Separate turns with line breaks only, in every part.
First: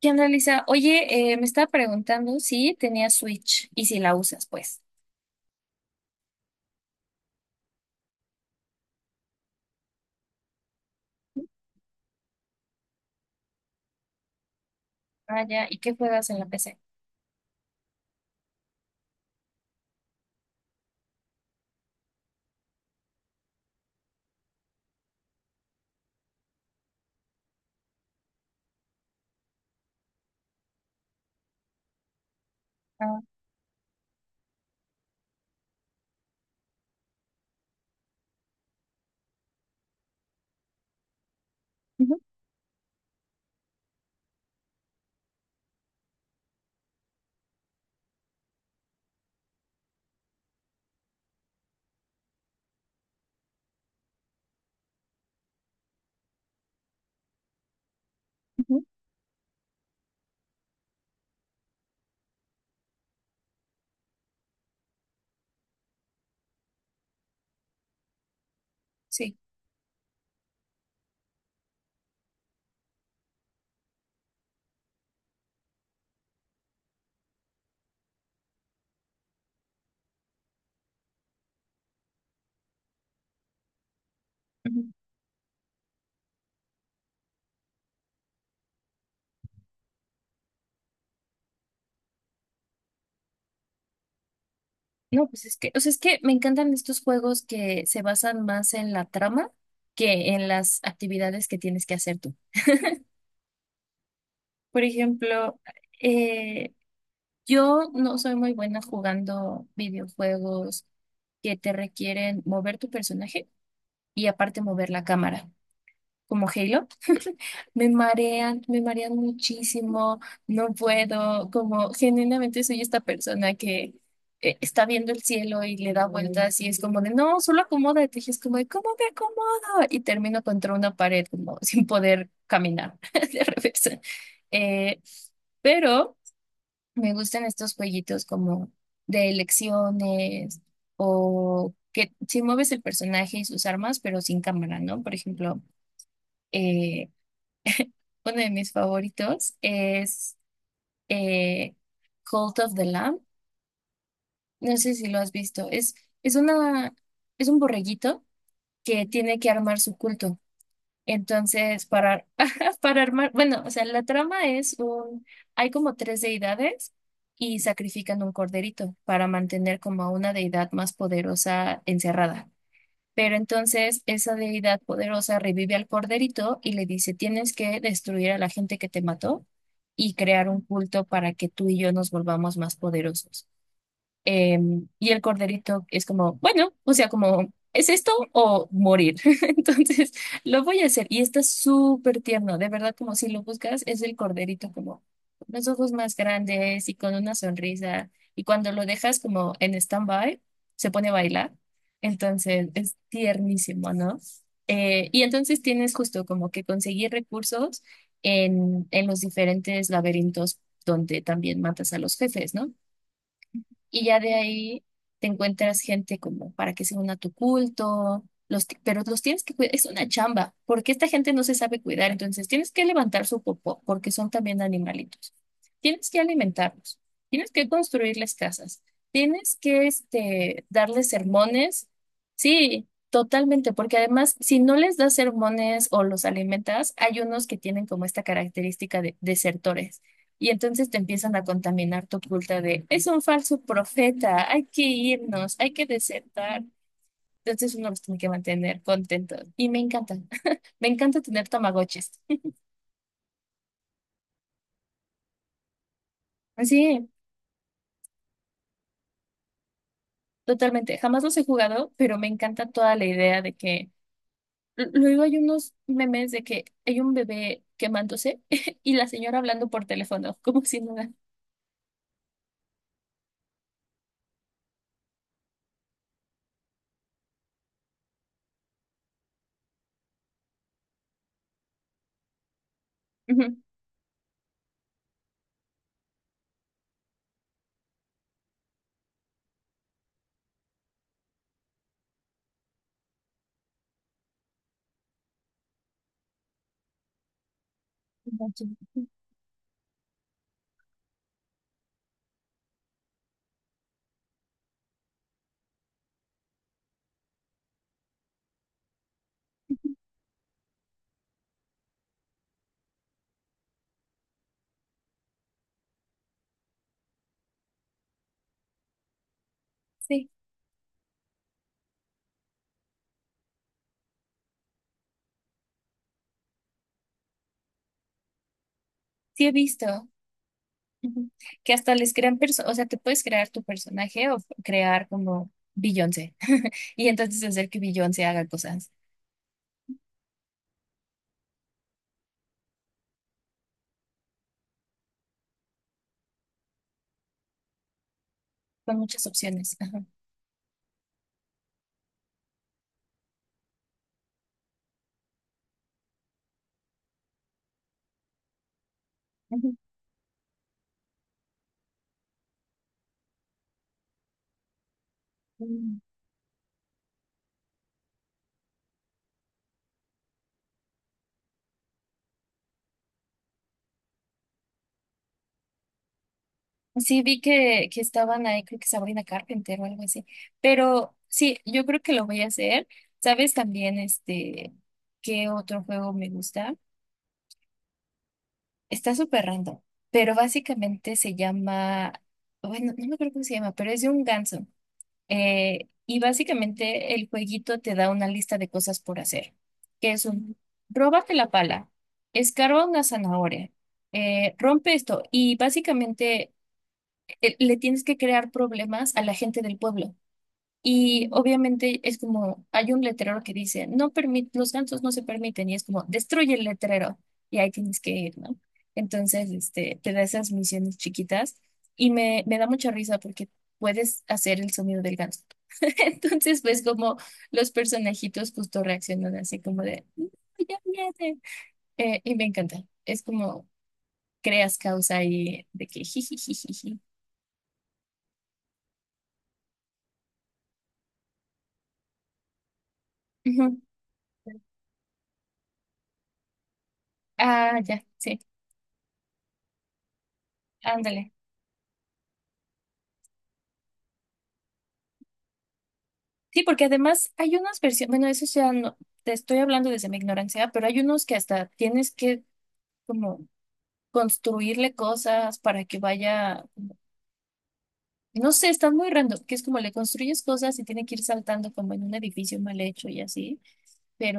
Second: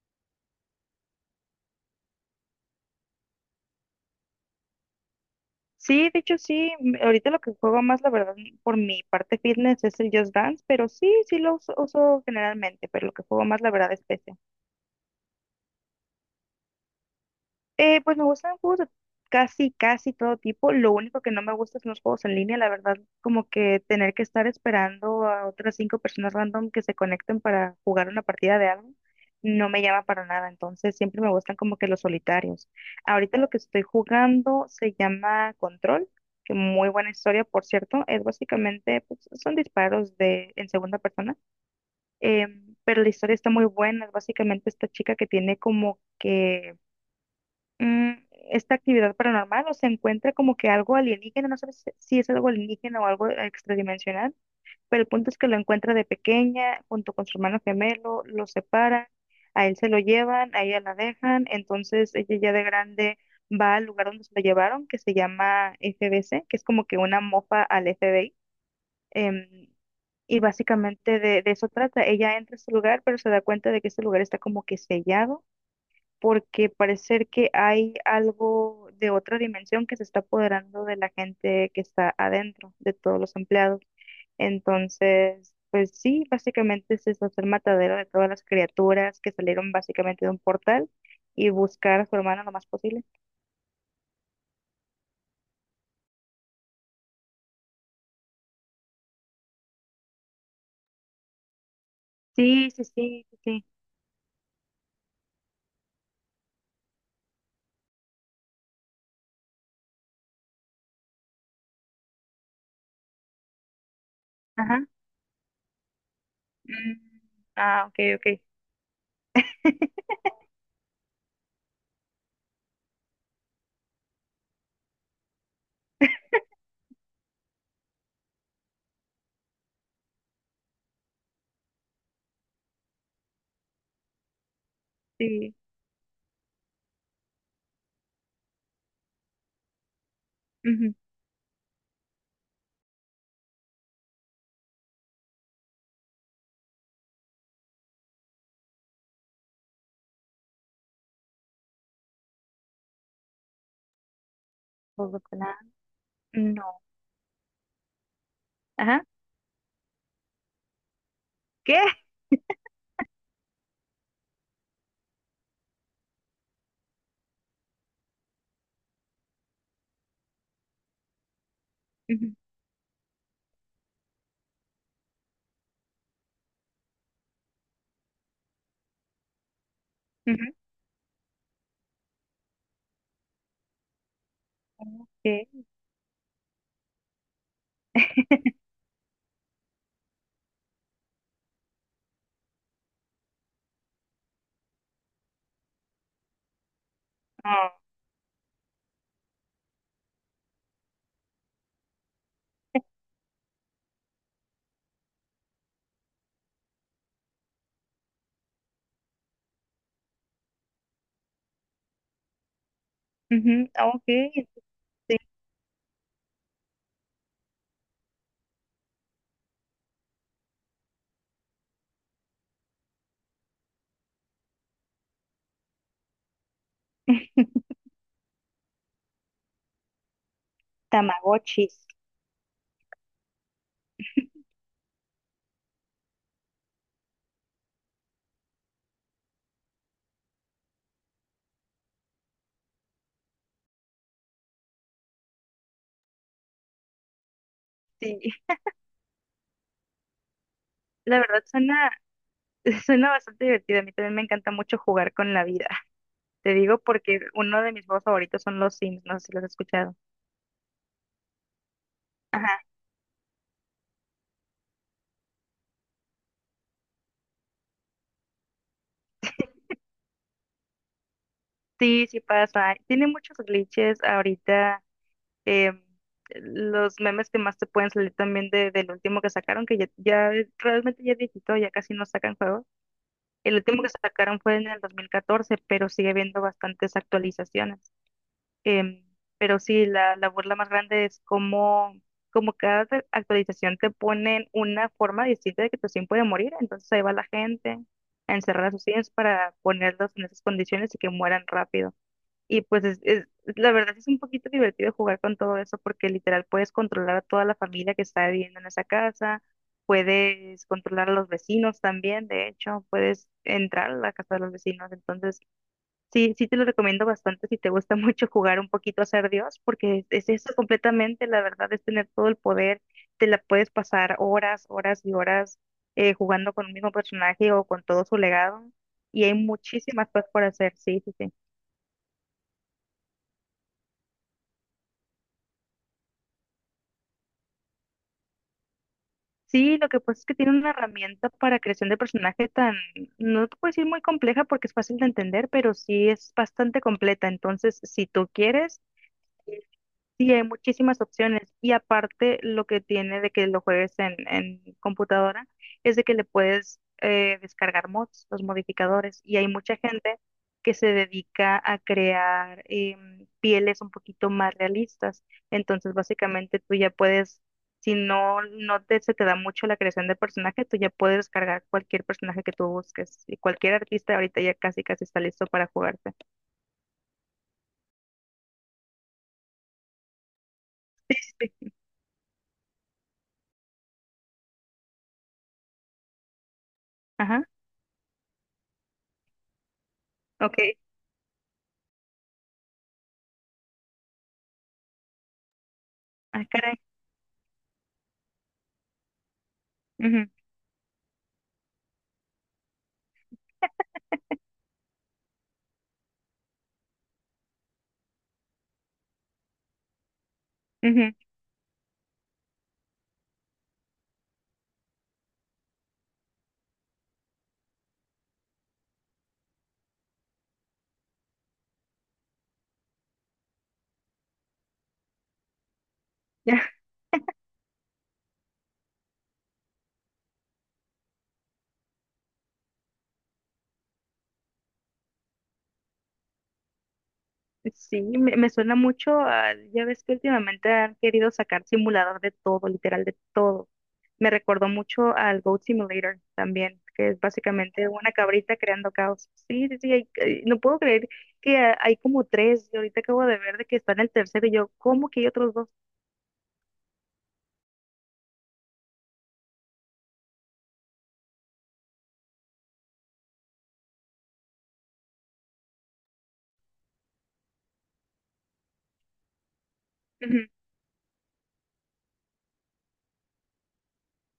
¿Qué onda, Lisa? Oye, me estaba preguntando si tenías Switch y si la usas, pues.
Sí, de hecho sí, ahorita lo que juego más, la verdad, por mi parte fitness es el Just Dance, pero sí, sí lo uso, uso generalmente, pero lo que juego más, la verdad, es PC.
Ah, ya. ¿Y qué juegas en la PC?
Pues me gustan juegos de casi todo tipo. Lo único que no me gusta son los juegos en línea, la verdad, como que tener que estar esperando a otras cinco personas random que se conecten para jugar una partida de algo, no me llama para nada. Entonces siempre me gustan como que los solitarios.
Ah,
Ahorita lo que estoy jugando se llama Control, que muy buena historia, por cierto. Es básicamente, pues, son disparos de en segunda persona,
ujú,
pero la historia está muy buena. Es básicamente esta chica que tiene como que mm, esta actividad paranormal o se encuentra como que algo alienígena, no sabes si es algo alienígena o algo extradimensional, pero el punto es que lo encuentra de pequeña junto con su hermano gemelo, lo
ujú,
separan, a él se lo llevan, a ella la dejan, entonces ella ya de grande va al lugar donde se lo llevaron, que se llama FBC, que es como que una mofa al FBI.
sí.
em, y básicamente de eso trata. Ella entra a ese lugar, pero se da cuenta de que ese lugar está como que sellado porque parece que hay algo de otra dimensión que se está apoderando de la gente que está adentro, de todos los empleados.
Ujú.
Entonces, pues sí, básicamente es eso, hacer matadero de todas las criaturas que salieron básicamente de un portal y buscar a su hermana lo más posible.
No, pues es que, o sea, es que me encantan estos juegos que se basan más en la trama que en las actividades que tienes que hacer tú.
Sí, sí, sí, sí, sí.
Por ejemplo, eh, yo no soy muy buena jugando videojuegos que te requieren mover tu personaje y aparte
Ajá.
mover la cámara, como Halo.
Mm, ah, ok, ok.
Me marean muchísimo, no puedo, como genuinamente soy esta persona que está viendo el cielo y le da vueltas y es como de, no, solo acomódate, y es como de, ¿cómo me acomodo? Y termino contra una pared como sin poder caminar de revés. Eh,
Sí.
pero me gustan estos jueguitos como de elecciones
Ujú.
o que si mueves el personaje y sus armas, pero sin cámara, ¿no? Por ejemplo eh, uno de mis favoritos es eh, Cult of the Lamb. No sé si lo
Todo
has
claro.
visto. Es
No.
una, es un borreguito
Ajá.
que tiene que armar su culto.
¿Qué?
Entonces, para, para armar, bueno, o sea, la trama es un, hay como tres deidades y sacrifican un corderito para mantener como a una deidad más poderosa
Ujú,
encerrada. Pero entonces esa deidad poderosa revive al corderito y le dice, tienes que destruir a la gente que te mató y crear un
ujú.
culto para que tú y yo nos volvamos más poderosos. Eh, y el
Ok.
corderito es como, bueno, o sea, como, ¿es esto o morir? Entonces, lo voy a hacer. Y está súper tierno, de verdad, como si lo buscas, es el corderito como con los ojos más grandes y con una
Ah.
sonrisa. Y cuando lo dejas como en stand-by, se pone a bailar. Entonces, es tiernísimo, ¿no? Y entonces tienes justo como que conseguir recursos en los diferentes laberintos donde también matas a los jefes, ¿no?
Ujú, ah,
Y
ok.
ya de ahí te encuentras gente como para que se una a tu culto, los, pero los tienes que cuidar, es una chamba, porque esta gente no se sabe cuidar, entonces tienes que levantar su popó, porque son también animalitos. Tienes que alimentarlos, tienes que construirles casas, tienes que este, darles
Tamagotchis.
sermones, sí, totalmente, porque además si no les das sermones o los alimentas, hay unos que tienen como esta característica de desertores. Y entonces te empiezan a contaminar tu culta de, es un falso profeta, hay que irnos, hay que desertar. Entonces uno los tiene que
Sí,
mantener contentos. Y me encanta, me
la
encanta
verdad
tener
suena,
tamagotchis.
suena bastante divertido. A mí también me encanta mucho jugar con la vida. Te digo
Sí,
porque uno de mis juegos favoritos son los Sims, no sé si los has escuchado.
totalmente. Jamás los he jugado, pero me
Ajá,
encanta toda la idea de que, luego hay unos memes de que hay un bebé quemándose y la señora hablando por teléfono, como si nada.
sí, sí pasa. Tiene muchos glitches ahorita. em, los memes que más te pueden salir también del último que sacaron, que realmente ya es viejito, ya casi no sacan juegos.
Ujú.
El último que sacaron fue en el 2014 pero sigue habiendo bastantes actualizaciones. Em, pero sí, la burla más grande es cómo, como cada actualización te ponen una forma distinta de que tu sim puede morir. Entonces ahí va la gente a encerrar a sus sims para ponerlos en esas condiciones y que mueran rápido. Y pues la verdad es un poquito divertido jugar con todo eso porque literal puedes controlar a toda la familia que está viviendo en esa casa. Puedes controlar a los vecinos también, de hecho, puedes entrar a la casa de los vecinos. Entonces, sí, sí te lo recomiendo bastante si te gusta mucho jugar un poquito a ser Dios, porque es,
Sí,
eso completamente, la verdad, es tener todo el poder, te la puedes pasar horas, horas y horas jugando con un mismo personaje o con todo su legado, y hay
sí he visto.
muchísimas cosas por hacer, sí, sí,
Ujú.
sí.
Que hasta les crean personas, o sea, te puedes crear tu personaje o crear como Beyoncé y entonces hacer que Beyoncé haga cosas
Sí, lo que pasa es que tiene una herramienta para creación de personaje tan, no te puedo decir muy compleja porque es fácil de entender, pero sí es bastante completa, entonces si tú quieres...
con muchas opciones. Ajá.
Sí, hay muchísimas opciones y aparte lo que tiene de que lo juegues en computadora es de que le puedes descargar mods, los modificadores, y hay
Ujú.
mucha gente que se dedica a crear pieles un poquito más realistas. Entonces,
Mm.
básicamente tú ya puedes, si no, no te, se te da mucho la creación de personaje, tú ya puedes descargar cualquier personaje que tú busques y cualquier artista ahorita ya casi casi está listo para jugarte.
Sí, vi que estaban ahí, creo que Sabrina Carpenter o algo así, pero
Sí,
sí,
sí.
yo creo que lo voy a hacer. ¿Sabes también este qué otro juego me gusta?
Ajá,
Está súper random, pero
ok.
básicamente se llama, bueno, no me acuerdo cómo se llama, pero es de un ganso. Y
Ah, caray.
básicamente el jueguito te da una lista de cosas por hacer, que es
Ujú,
un, róbate la pala, escarba una zanahoria, rompe esto y básicamente le tienes que crear problemas a la gente del pueblo.
ujú.
Y obviamente es como, hay un letrero que dice, no permit, los gansos no se permiten, y es como, destruye el letrero, y ahí tienes que ir, ¿no? Entonces, este, te da esas misiones chiquitas, y me da mucha risa porque puedes hacer el sonido del ganso. Entonces, pues como los personajitos justo reaccionan así como de, "No, ya viene. Y me encanta. Es como creas causa ahí de que jijijijiji.
Ya. Sí, me suena mucho a, ya ves que últimamente han querido sacar simulador de todo, literal de todo.
Ujú.
Me recordó mucho al Goat Simulator también, que es
Ah,
básicamente
ya,
una
sí,
cabrita creando caos. Sí, sí, sí, no puedo creer
ándale.
que hay como tres, y ahorita acabo de ver de que está en el tercero, y yo, ¿cómo que hay otros dos?
Sí, porque además hay unas versiones, bueno, eso ya no, te estoy hablando desde mi ignorancia, pero hay unos que hasta tienes que como construirle cosas para que vaya, no sé, están muy random, que es como le construyes
Ujú,
cosas y tiene que ir saltando como en un edificio mal hecho y así.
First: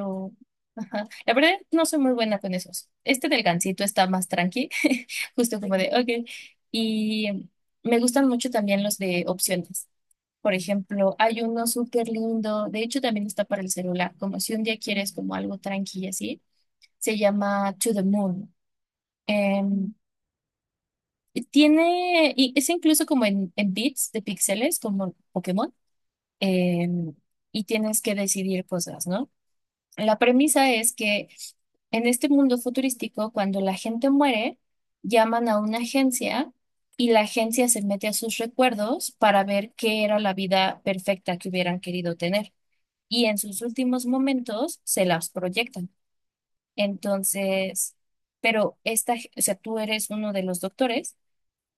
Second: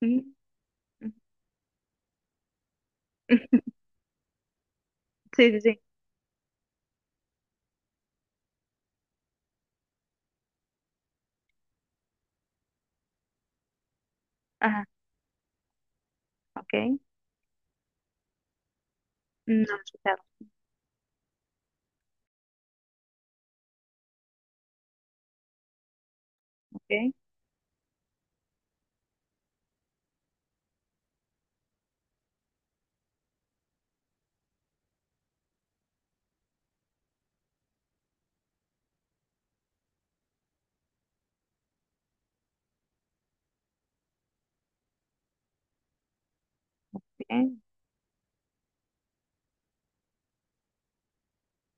ujú,
ajá,
ujú.
la verdad no soy muy buena con esos. Este del gansito está más tranqui,
Sí,
justo
sí,
como
sí,
de, ok. Y me gustan mucho también los de opciones. Por ejemplo, hay uno súper lindo, de hecho también está para el celular, como si un día
ajá,
quieres como algo tranqui y así,
ok,
se llama To the Moon.
no lo he
Em,
escuchado,
y tiene, y es incluso como en bits de píxeles, como Pokémon, em,
ok,
y tienes que decidir cosas, ¿no? La premisa es que en este mundo futurístico, cuando la gente muere, llaman a una agencia y la agencia se mete a sus recuerdos para ver qué era la vida perfecta que hubieran querido tener. Y en sus últimos momentos se las proyectan. Entonces, pero esta, o sea, tú eres uno de los doctores.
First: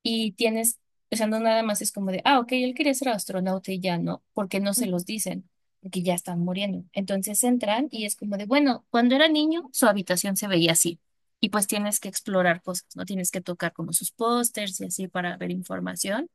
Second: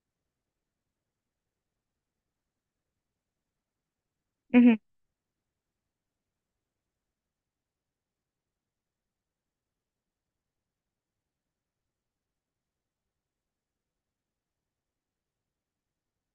Y tienes, o sea, no nada más es como de, ah, ok, él quería ser astronauta y ya no, porque no
bien.
se los dicen, porque ya están muriendo. Entonces entran y es como de, bueno, cuando era niño, su habitación se veía así. Y pues tienes que explorar cosas, ¿no? Tienes que tocar como sus pósters y así para ver información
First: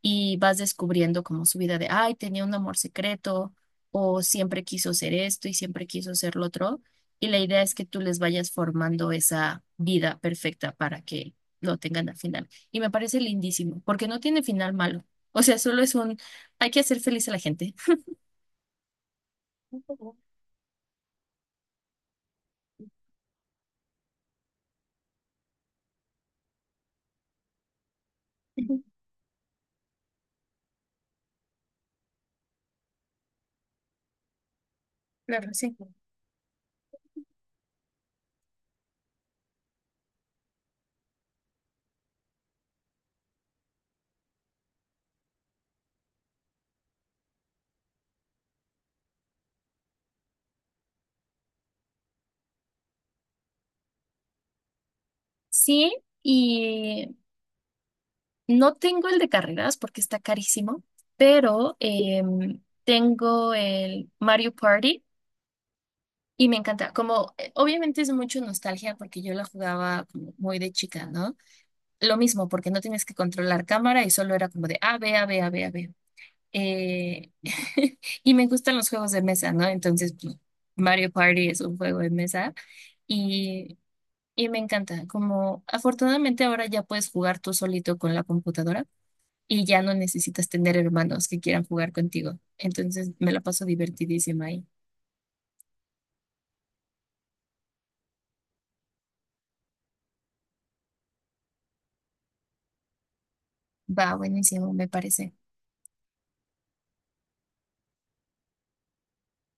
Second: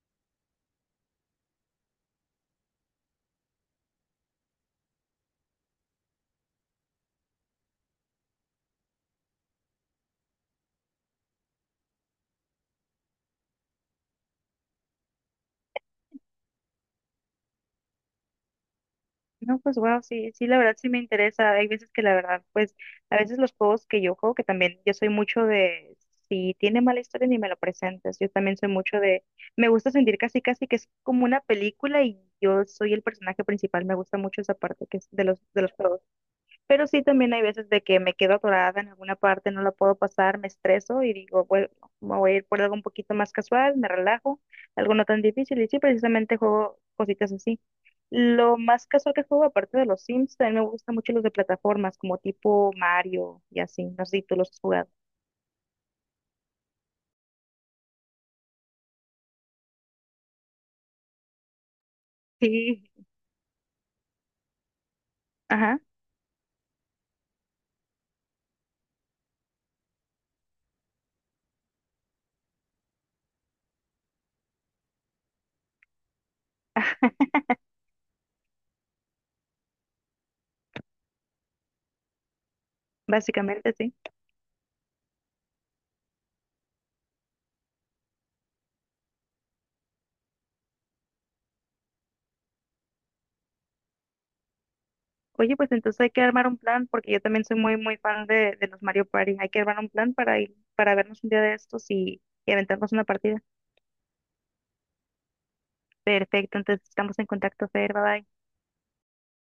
y vas descubriendo como su vida de, ay, tenía un amor secreto o siempre quiso ser esto y siempre quiso ser lo otro. Y la idea es que tú les vayas formando esa vida perfecta para que lo tengan al final. Y me parece lindísimo, porque no tiene final malo. O sea, solo es un, hay que hacer feliz a la gente.
No, pues wow,
Ujú,
sí, sí, la verdad sí me interesa. Hay veces que la verdad, pues a veces los juegos que yo juego, que también yo soy mucho de, si tiene mala historia ni me lo presentes, yo también soy mucho de, me gusta sentir casi casi que es como una película y yo soy el personaje principal, me gusta mucho esa parte que es de
claro,
de los
sí.
juegos. Pero sí, también hay veces de que me quedo atorada en alguna parte, no la puedo pasar, me estreso y digo, bueno, me voy a ir por algo un poquito más casual, me relajo, algo no tan difícil. Y sí, precisamente juego cositas así. Lo más casual que juego, aparte de los Sims, también me gustan mucho los de plataformas, como tipo Mario y así. No sé si tú los has jugado.
Sí, y no tengo el de carreras porque está carísimo, pero
Sí.
tengo el Mario Party
Ajá,
y me encanta, como obviamente es mucho nostalgia porque yo la jugaba como muy de chica, ¿no? Lo mismo, porque no tienes que controlar cámara y solo era como de A, B, A, B, A, B, A, B. Eh, y me gustan los juegos de mesa, ¿no? Entonces, pues, Mario Party es un juego de mesa
básicamente
y,
sí.
y me encanta, como afortunadamente ahora ya puedes jugar tú solito con la computadora y ya no necesitas tener hermanos que quieran jugar contigo. Entonces, me la paso divertidísima ahí.
Oye, pues entonces hay que armar un plan, porque yo también soy muy, muy fan de los Mario Party. Hay que armar un plan para ir, para vernos un día de estos y aventarnos una partida.
Va, buenísimo, me parece.
Perfecto, entonces estamos en contacto, Fer, bye bye.